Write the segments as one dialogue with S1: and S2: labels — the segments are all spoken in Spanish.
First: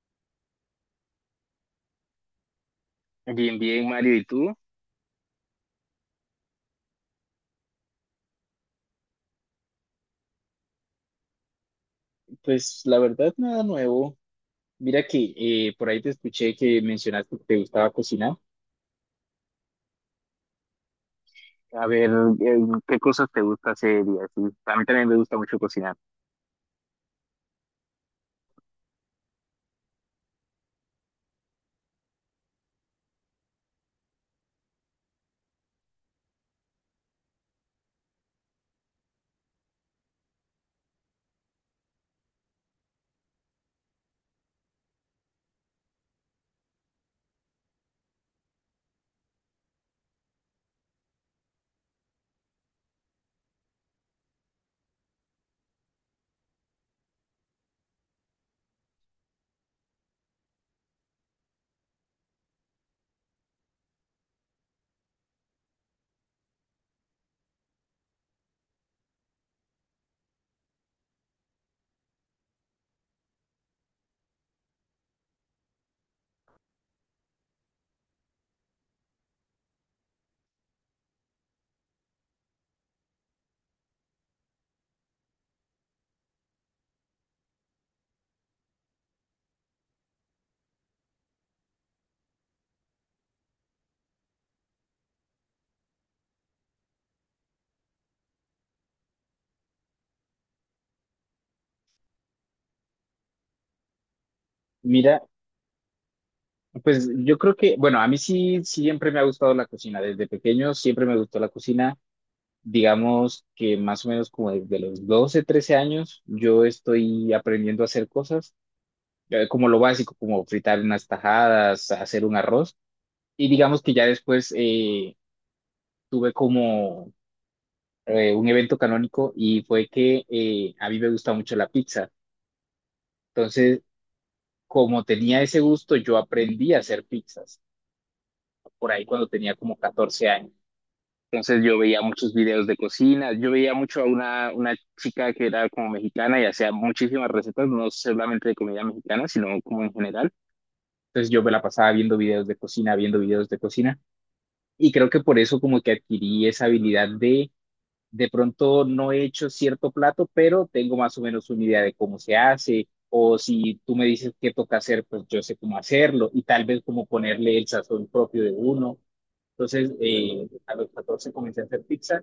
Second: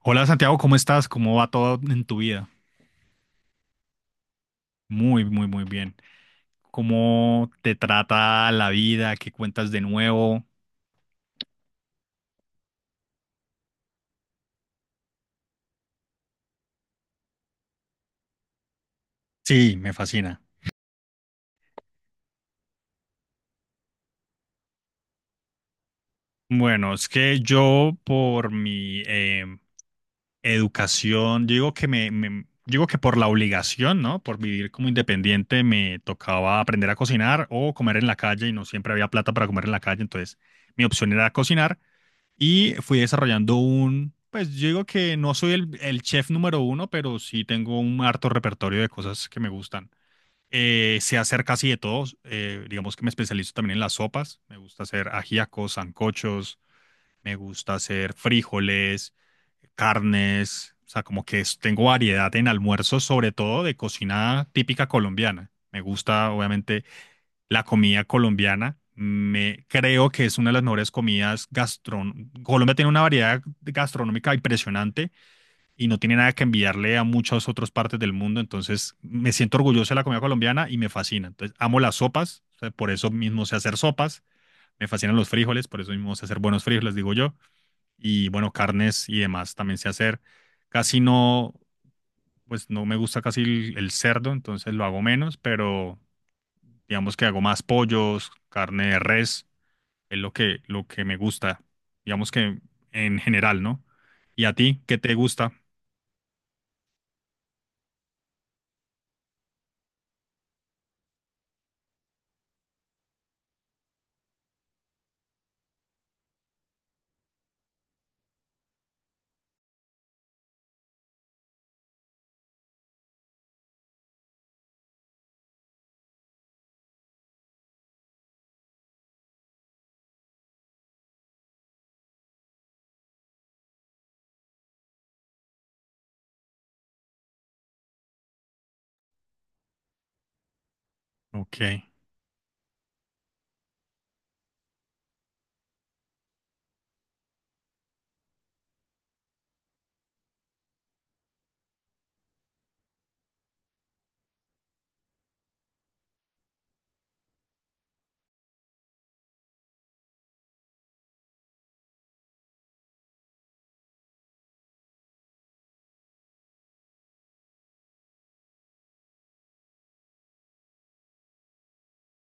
S1: Hola Santiago, ¿cómo estás? ¿Cómo va todo en tu vida?
S2: Bien, bien, Mario, ¿y tú?
S1: Muy, muy, muy bien. ¿Cómo te trata la vida? ¿Qué cuentas de nuevo?
S2: Pues la verdad, nada nuevo. Mira que por ahí te escuché que mencionaste que te gustaba cocinar.
S1: Sí, me fascina.
S2: A ver, eh, ¿qué cosas te gusta hacer y así? A mí también me gusta mucho cocinar.
S1: Bueno, es que yo por mi educación, yo digo que digo que por la obligación, ¿no? Por vivir como independiente, me tocaba aprender a cocinar o comer en la calle y no siempre había plata para comer en la calle, entonces mi opción era cocinar y fui desarrollando un, pues yo digo que no soy el chef número uno, pero sí tengo un harto repertorio de cosas que me gustan. Sé hacer casi de todo, digamos que me especializo también en las sopas, me gusta hacer ajíacos, sancochos, me gusta hacer frijoles, carnes, o sea, tengo variedad en almuerzos, sobre todo de cocina típica colombiana. Me gusta, obviamente, la comida colombiana. Creo que es una de las mejores comidas gastronómicas. Colombia tiene una variedad gastronómica impresionante y no tiene nada que enviarle a muchas otras partes del mundo. Entonces, me siento orgulloso de la comida colombiana y me fascina. Entonces, amo las sopas, o sea, por eso mismo sé hacer sopas. Me fascinan los frijoles, por eso mismo sé hacer buenos frijoles, digo yo. Y bueno, carnes y demás también sé hacer. Casi no, pues no me gusta casi el cerdo, entonces lo hago menos, pero digamos que hago más pollos, carne de res, es lo que me gusta. Digamos que en general, ¿no? ¿Y a ti qué te
S2: Mira,
S1: gusta?
S2: pues yo creo que, bueno, a mí sí siempre me ha gustado la cocina. Desde pequeño siempre me gustó la cocina. Digamos que más o menos como desde los 12 13 años, yo estoy aprendiendo a hacer cosas, como lo básico, como fritar unas tajadas, hacer un arroz. Y digamos que ya después, tuve como un evento canónico y fue que a mí me gusta mucho la pizza. Entonces, como tenía ese gusto, yo aprendí a hacer pizzas por ahí cuando tenía como 14 años. Entonces yo
S1: Ok.
S2: veía muchos videos de cocina, yo veía mucho a una chica que era como mexicana y hacía muchísimas recetas, no solamente de comida mexicana, sino como en general. Entonces yo me la pasaba viendo videos de cocina, viendo videos de cocina y creo que por eso como que adquirí esa habilidad de pronto no he hecho cierto plato, pero tengo más o menos una idea de cómo se hace, o si tú me dices qué toca hacer, pues yo sé cómo hacerlo, y tal vez cómo ponerle el sazón propio de uno. Entonces, a los 14 comencé a hacer pizza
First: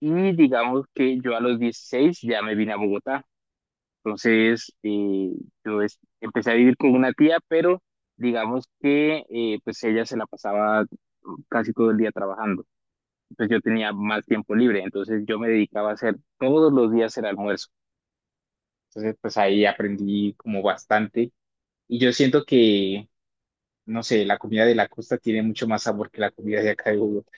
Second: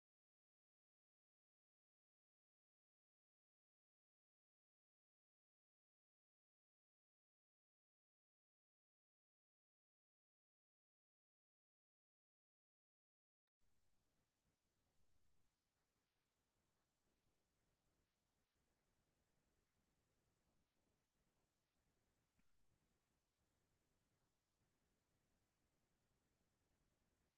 S2: y digamos que yo a los 16 ya me vine a Bogotá. Entonces, empecé a vivir con una tía, pero digamos que pues ella se la pasaba casi todo el día trabajando, pues yo tenía más tiempo libre, entonces yo me dedicaba a hacer todos los días el almuerzo. Entonces, pues ahí aprendí como bastante y yo siento que, no sé, la comida de la costa tiene mucho más sabor que la comida de acá de Bogotá.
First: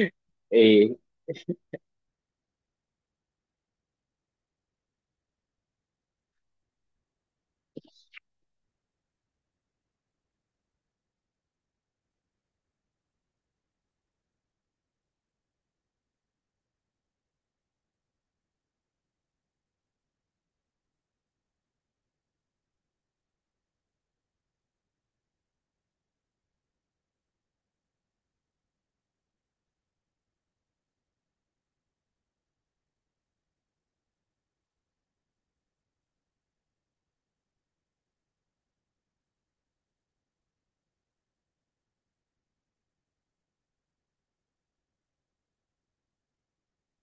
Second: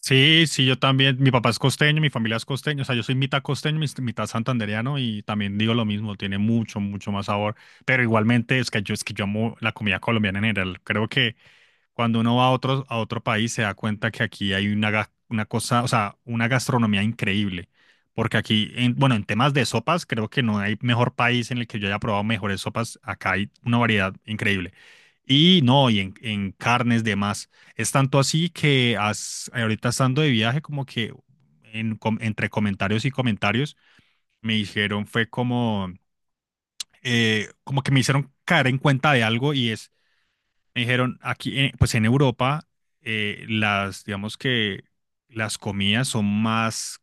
S1: Sí, sí, yo
S2: Eh,
S1: también. Mi papá es costeño, mi familia es costeño. O sea, yo soy mitad costeño, mitad santandereano y también digo lo mismo. Tiene mucho, mucho más sabor. Pero igualmente es que yo amo la comida colombiana en general. Creo que cuando uno va a otro país se da cuenta que aquí hay una cosa, o sea, una gastronomía increíble. Porque aquí, bueno, en temas de sopas, creo que no hay mejor país en el que yo haya probado mejores sopas. Acá hay una variedad increíble. Y no, y en carnes, demás. Es tanto así que ahorita estando de viaje, como que entre comentarios y comentarios, me dijeron, fue como, como que me hicieron caer en cuenta de algo y es me dijeron, aquí, pues en Europa, las, digamos que las comidas son más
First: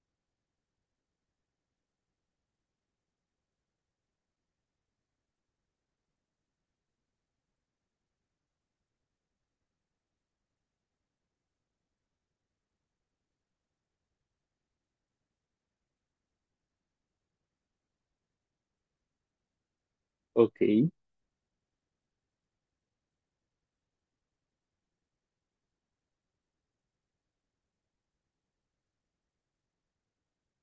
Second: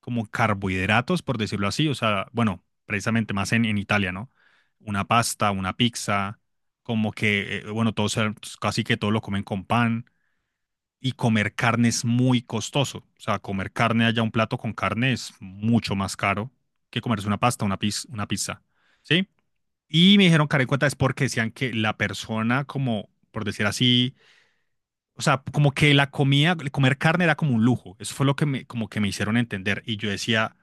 S1: como carbohidratos, por decirlo así, o sea, bueno, precisamente más en Italia, ¿no? Una pasta, una pizza, como que, bueno, todos, casi que todo lo comen con pan, y comer carne es muy costoso, o sea, comer carne allá, un plato con carne es mucho más caro que comerse una pasta, una pizza, ¿sí? Y me dijeron,
S2: ok,
S1: Karen cuenta, es porque decían que la persona, como por decir así, o sea, como que la comida, comer carne era como un lujo. Eso fue lo que me, como que me hicieron entender. Y yo decía,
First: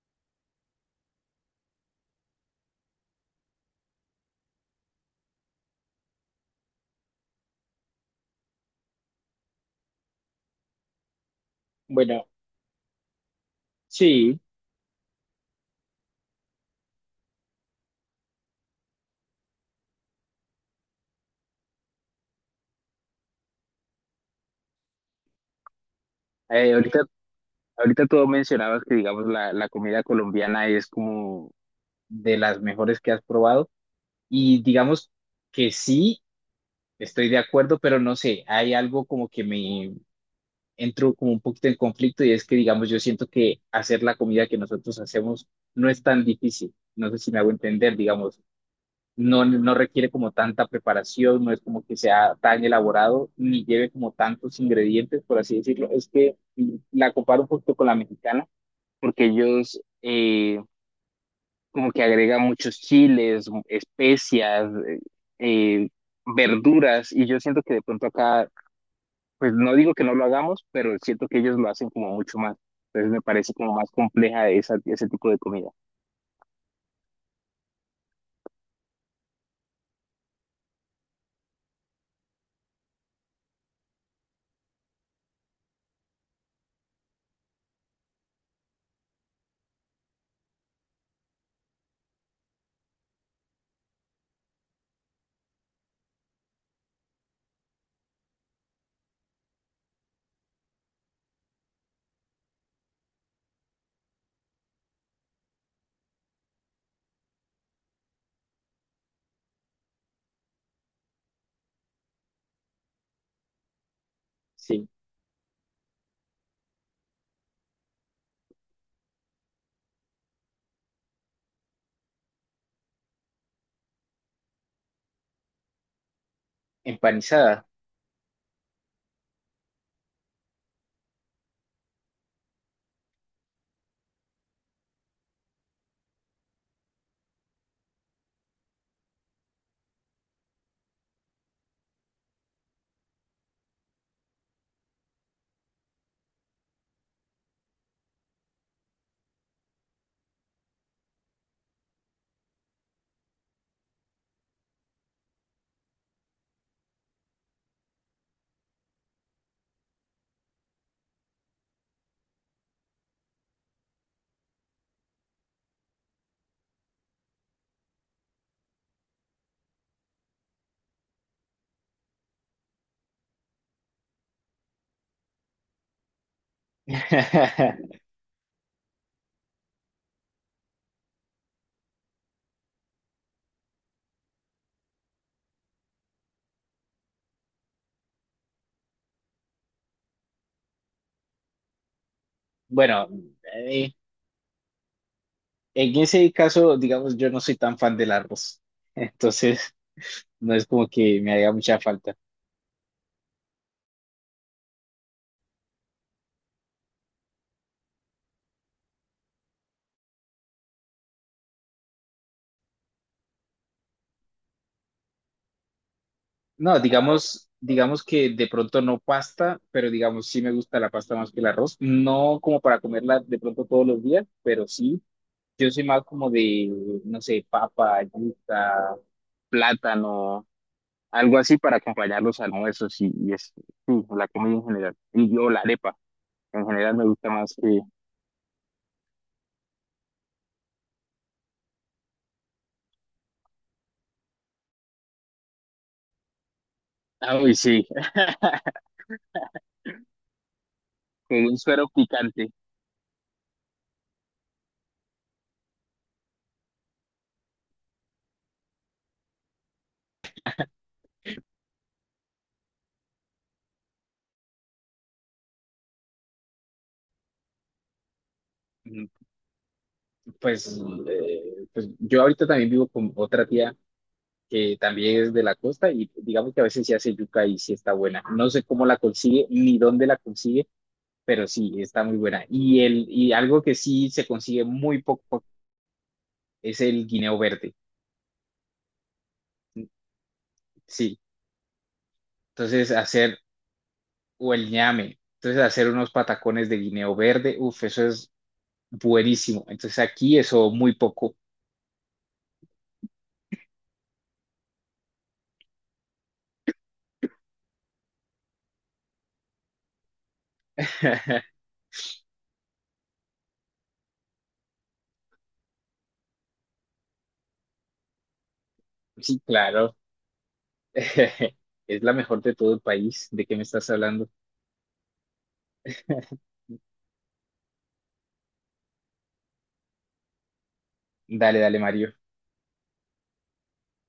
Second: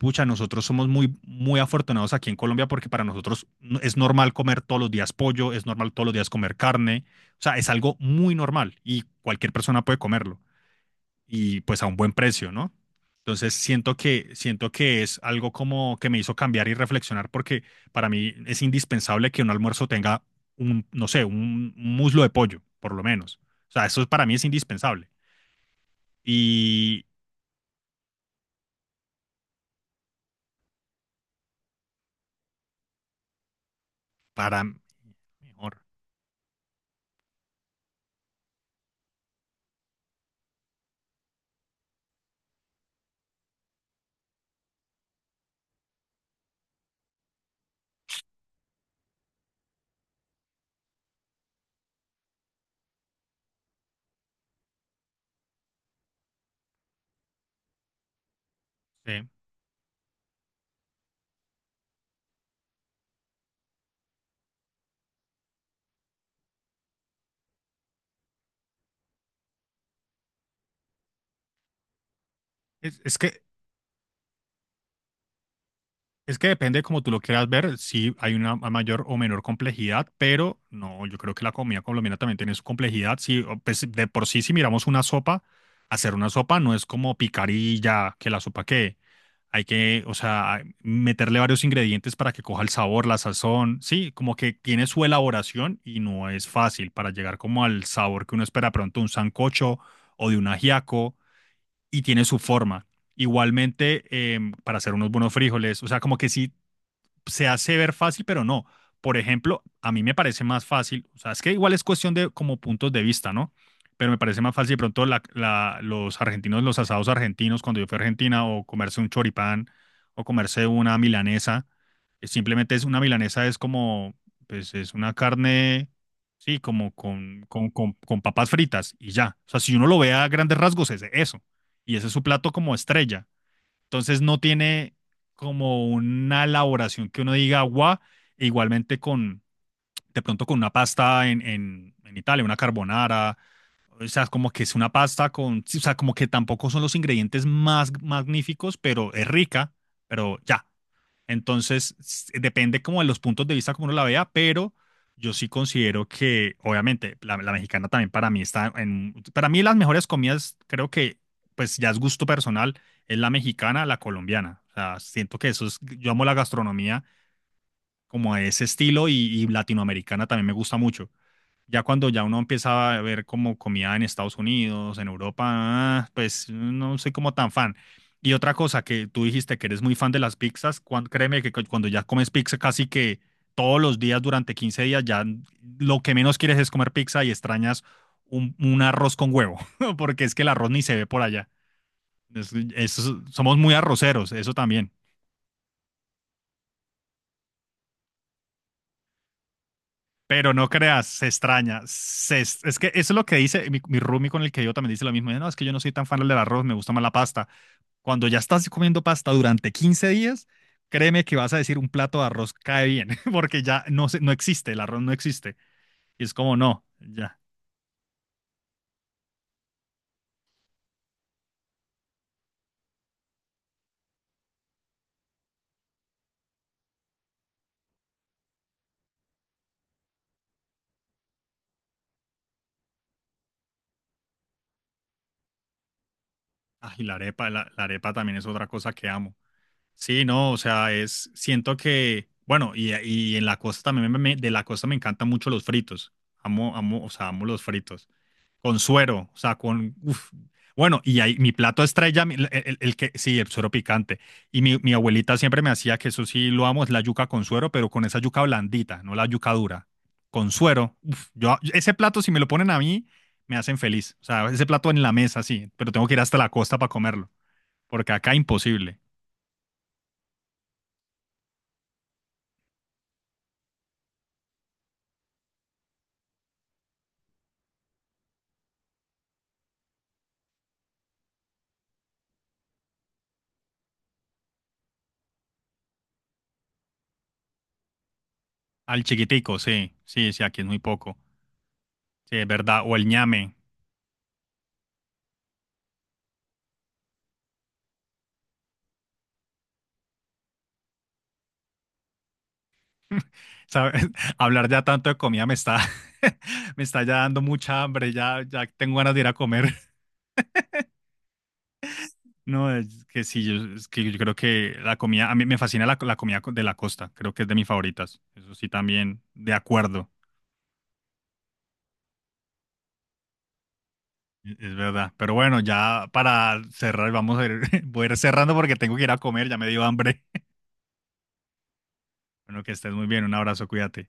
S1: pucha, nosotros somos muy, muy afortunados aquí en Colombia porque para nosotros es normal comer todos los días pollo, es normal todos los días comer carne. O sea, es algo muy normal y cualquier persona puede comerlo y pues a un buen
S2: bueno,
S1: precio, ¿no? Entonces
S2: sí,
S1: siento que es algo como que me hizo cambiar y reflexionar porque para mí es indispensable que un almuerzo tenga un, no sé, un muslo de pollo, por lo menos. O sea, eso para mí es indispensable.
S2: ahorita,
S1: Y
S2: ahorita tú mencionabas que, digamos, la comida colombiana es como de las mejores que has probado
S1: para
S2: y digamos que
S1: mejor,
S2: sí, estoy de acuerdo, pero no sé, hay algo como que me entro como un poquito en conflicto y es que, digamos, yo siento que hacer la comida que nosotros hacemos no es tan difícil. No sé si me hago entender, digamos, no requiere como tanta preparación, no es como que sea tan elaborado, ni lleve como tantos ingredientes, por así decirlo. Es que la comparo un poquito con la mexicana,
S1: sí.
S2: porque ellos como que agregan muchos chiles, especias, eh, verduras, y yo siento que de pronto acá pues no digo que no lo hagamos, pero siento que ellos lo hacen como mucho más.
S1: Es,
S2: Entonces
S1: es
S2: me
S1: que
S2: parece como más compleja esa, ese tipo de comida.
S1: Es que depende como tú lo quieras ver, si hay una mayor o menor complejidad, pero no, yo creo que la comida colombiana también tiene su complejidad. Sí o, pues, de por sí, si miramos una sopa, hacer una sopa no es como picar y ya, que la sopa que hay que, o sea, meterle varios ingredientes para que coja el sabor, la sazón, sí, como que tiene su elaboración y no es fácil para llegar como al sabor que uno espera pronto de un sancocho o de un ajiaco y tiene su forma. Igualmente, para hacer unos buenos frijoles, o sea, como que sí se hace ver fácil, pero no. Por ejemplo, a mí me parece más fácil, o sea, es que igual es cuestión de como puntos de vista, ¿no? Pero me parece más fácil de
S2: Sí,
S1: pronto los argentinos, los asados argentinos, cuando yo fui a Argentina, o comerse un choripán, o comerse una milanesa. Es, simplemente es una milanesa, es como, pues es una carne, sí, como
S2: empanizada.
S1: con papas fritas y ya. O sea, si uno lo ve a grandes rasgos, es eso. Y ese es su plato como estrella. Entonces no tiene como una elaboración que uno diga agua, igualmente con, de pronto con una pasta en Italia, una carbonara, o sea, como que es una pasta con, o sea, como que tampoco son los ingredientes más magníficos, pero es rica, pero ya, entonces, depende como de los puntos de vista como uno la vea, pero yo sí considero que, obviamente, la mexicana también para mí está en, para mí las mejores comidas, creo que, pues ya es gusto personal, es la mexicana, la colombiana. O sea, siento que eso es, yo amo la gastronomía como a ese estilo y latinoamericana también me gusta mucho. Ya cuando ya uno empieza a ver como comida en Estados Unidos, en Europa, ah, pues no soy como tan fan. Y otra cosa que tú dijiste que eres muy fan de las pizzas, cuando ya comes pizza casi que todos los días durante 15 días, ya lo que menos quieres es comer pizza y extrañas un arroz con huevo, porque es que el arroz ni se ve por allá.
S2: Bueno,
S1: Somos muy
S2: eh,
S1: arroceros, eso también.
S2: en ese caso, digamos, yo no soy tan fan del arroz, entonces
S1: Pero
S2: no es
S1: no
S2: como
S1: creas,
S2: que
S1: se
S2: me haga mucha
S1: extraña.
S2: falta.
S1: Se es que Eso es lo que dice mi roomie con el que yo también dice lo mismo. Dice, no, es que yo no soy tan fan del arroz, me gusta más la pasta. Cuando ya estás comiendo pasta durante 15 días, créeme que vas a decir un plato de arroz cae bien, porque ya no, no existe, el arroz no existe. Y es como,
S2: No,
S1: no, ya.
S2: digamos, digamos que de pronto no pasta, pero digamos sí me gusta la pasta más que el arroz. No como para comerla de pronto todos los días, pero sí. Yo soy más como de, no sé, papa, yuca, plátano, algo así para acompañar los almuerzos y es, sí, la comida en general. Y yo la arepa, en
S1: Ah,
S2: general
S1: y
S2: me
S1: la
S2: gusta
S1: arepa,
S2: más que...
S1: la arepa también es otra cosa que amo. Sí, no, o sea, es, siento que, bueno, y en la costa también, de la costa me encantan mucho los fritos. Amo, amo, o sea,
S2: Ah,
S1: amo
S2: uy,
S1: los
S2: sí,
S1: fritos. Con suero, o sea, con, uf. Bueno, y ahí
S2: con
S1: mi
S2: un
S1: plato
S2: suero
S1: estrella,
S2: picante.
S1: el que, sí, el suero picante. Y mi abuelita siempre me hacía que eso sí lo amo, es la yuca con suero, pero con esa yuca blandita, no la yuca dura. Con suero, uf, yo, ese plato, si me lo ponen a mí, me hacen feliz. O sea, ese plato en la mesa, sí, pero tengo que ir hasta la costa para comerlo, porque acá imposible.
S2: Mm, Pues, pues yo ahorita también vivo con otra tía que también es de la costa y digamos que a veces sí hace yuca y sí está buena. No sé cómo la consigue ni dónde la consigue, pero sí está muy buena. Y, el, y algo que sí se consigue muy poco es el guineo verde.
S1: Al chiquitico, sí, sí, sí, aquí es muy poco.
S2: Sí,
S1: Sí, es verdad.
S2: entonces
S1: O el
S2: hacer
S1: ñame.
S2: o el ñame. Entonces, hacer unos patacones de guineo verde, uff, eso es buenísimo. Entonces, aquí eso muy poco.
S1: ¿Sabes? Hablar ya tanto de comida me está ya dando mucha hambre, ya, ya tengo ganas de ir a comer. No, es que sí, yo, es que yo creo que la comida, a mí me fascina la comida de la costa, creo que es de mis favoritas. Eso sí, también,
S2: Sí,
S1: de
S2: claro.
S1: acuerdo,
S2: Es la mejor de todo el país. ¿De qué me estás hablando?
S1: es verdad. Pero bueno, ya para cerrar, vamos a ir, voy a ir cerrando porque tengo que ir a comer, ya me dio hambre.
S2: Dale, dale, Mario.
S1: Bueno, que estés muy bien, un abrazo, cuídate.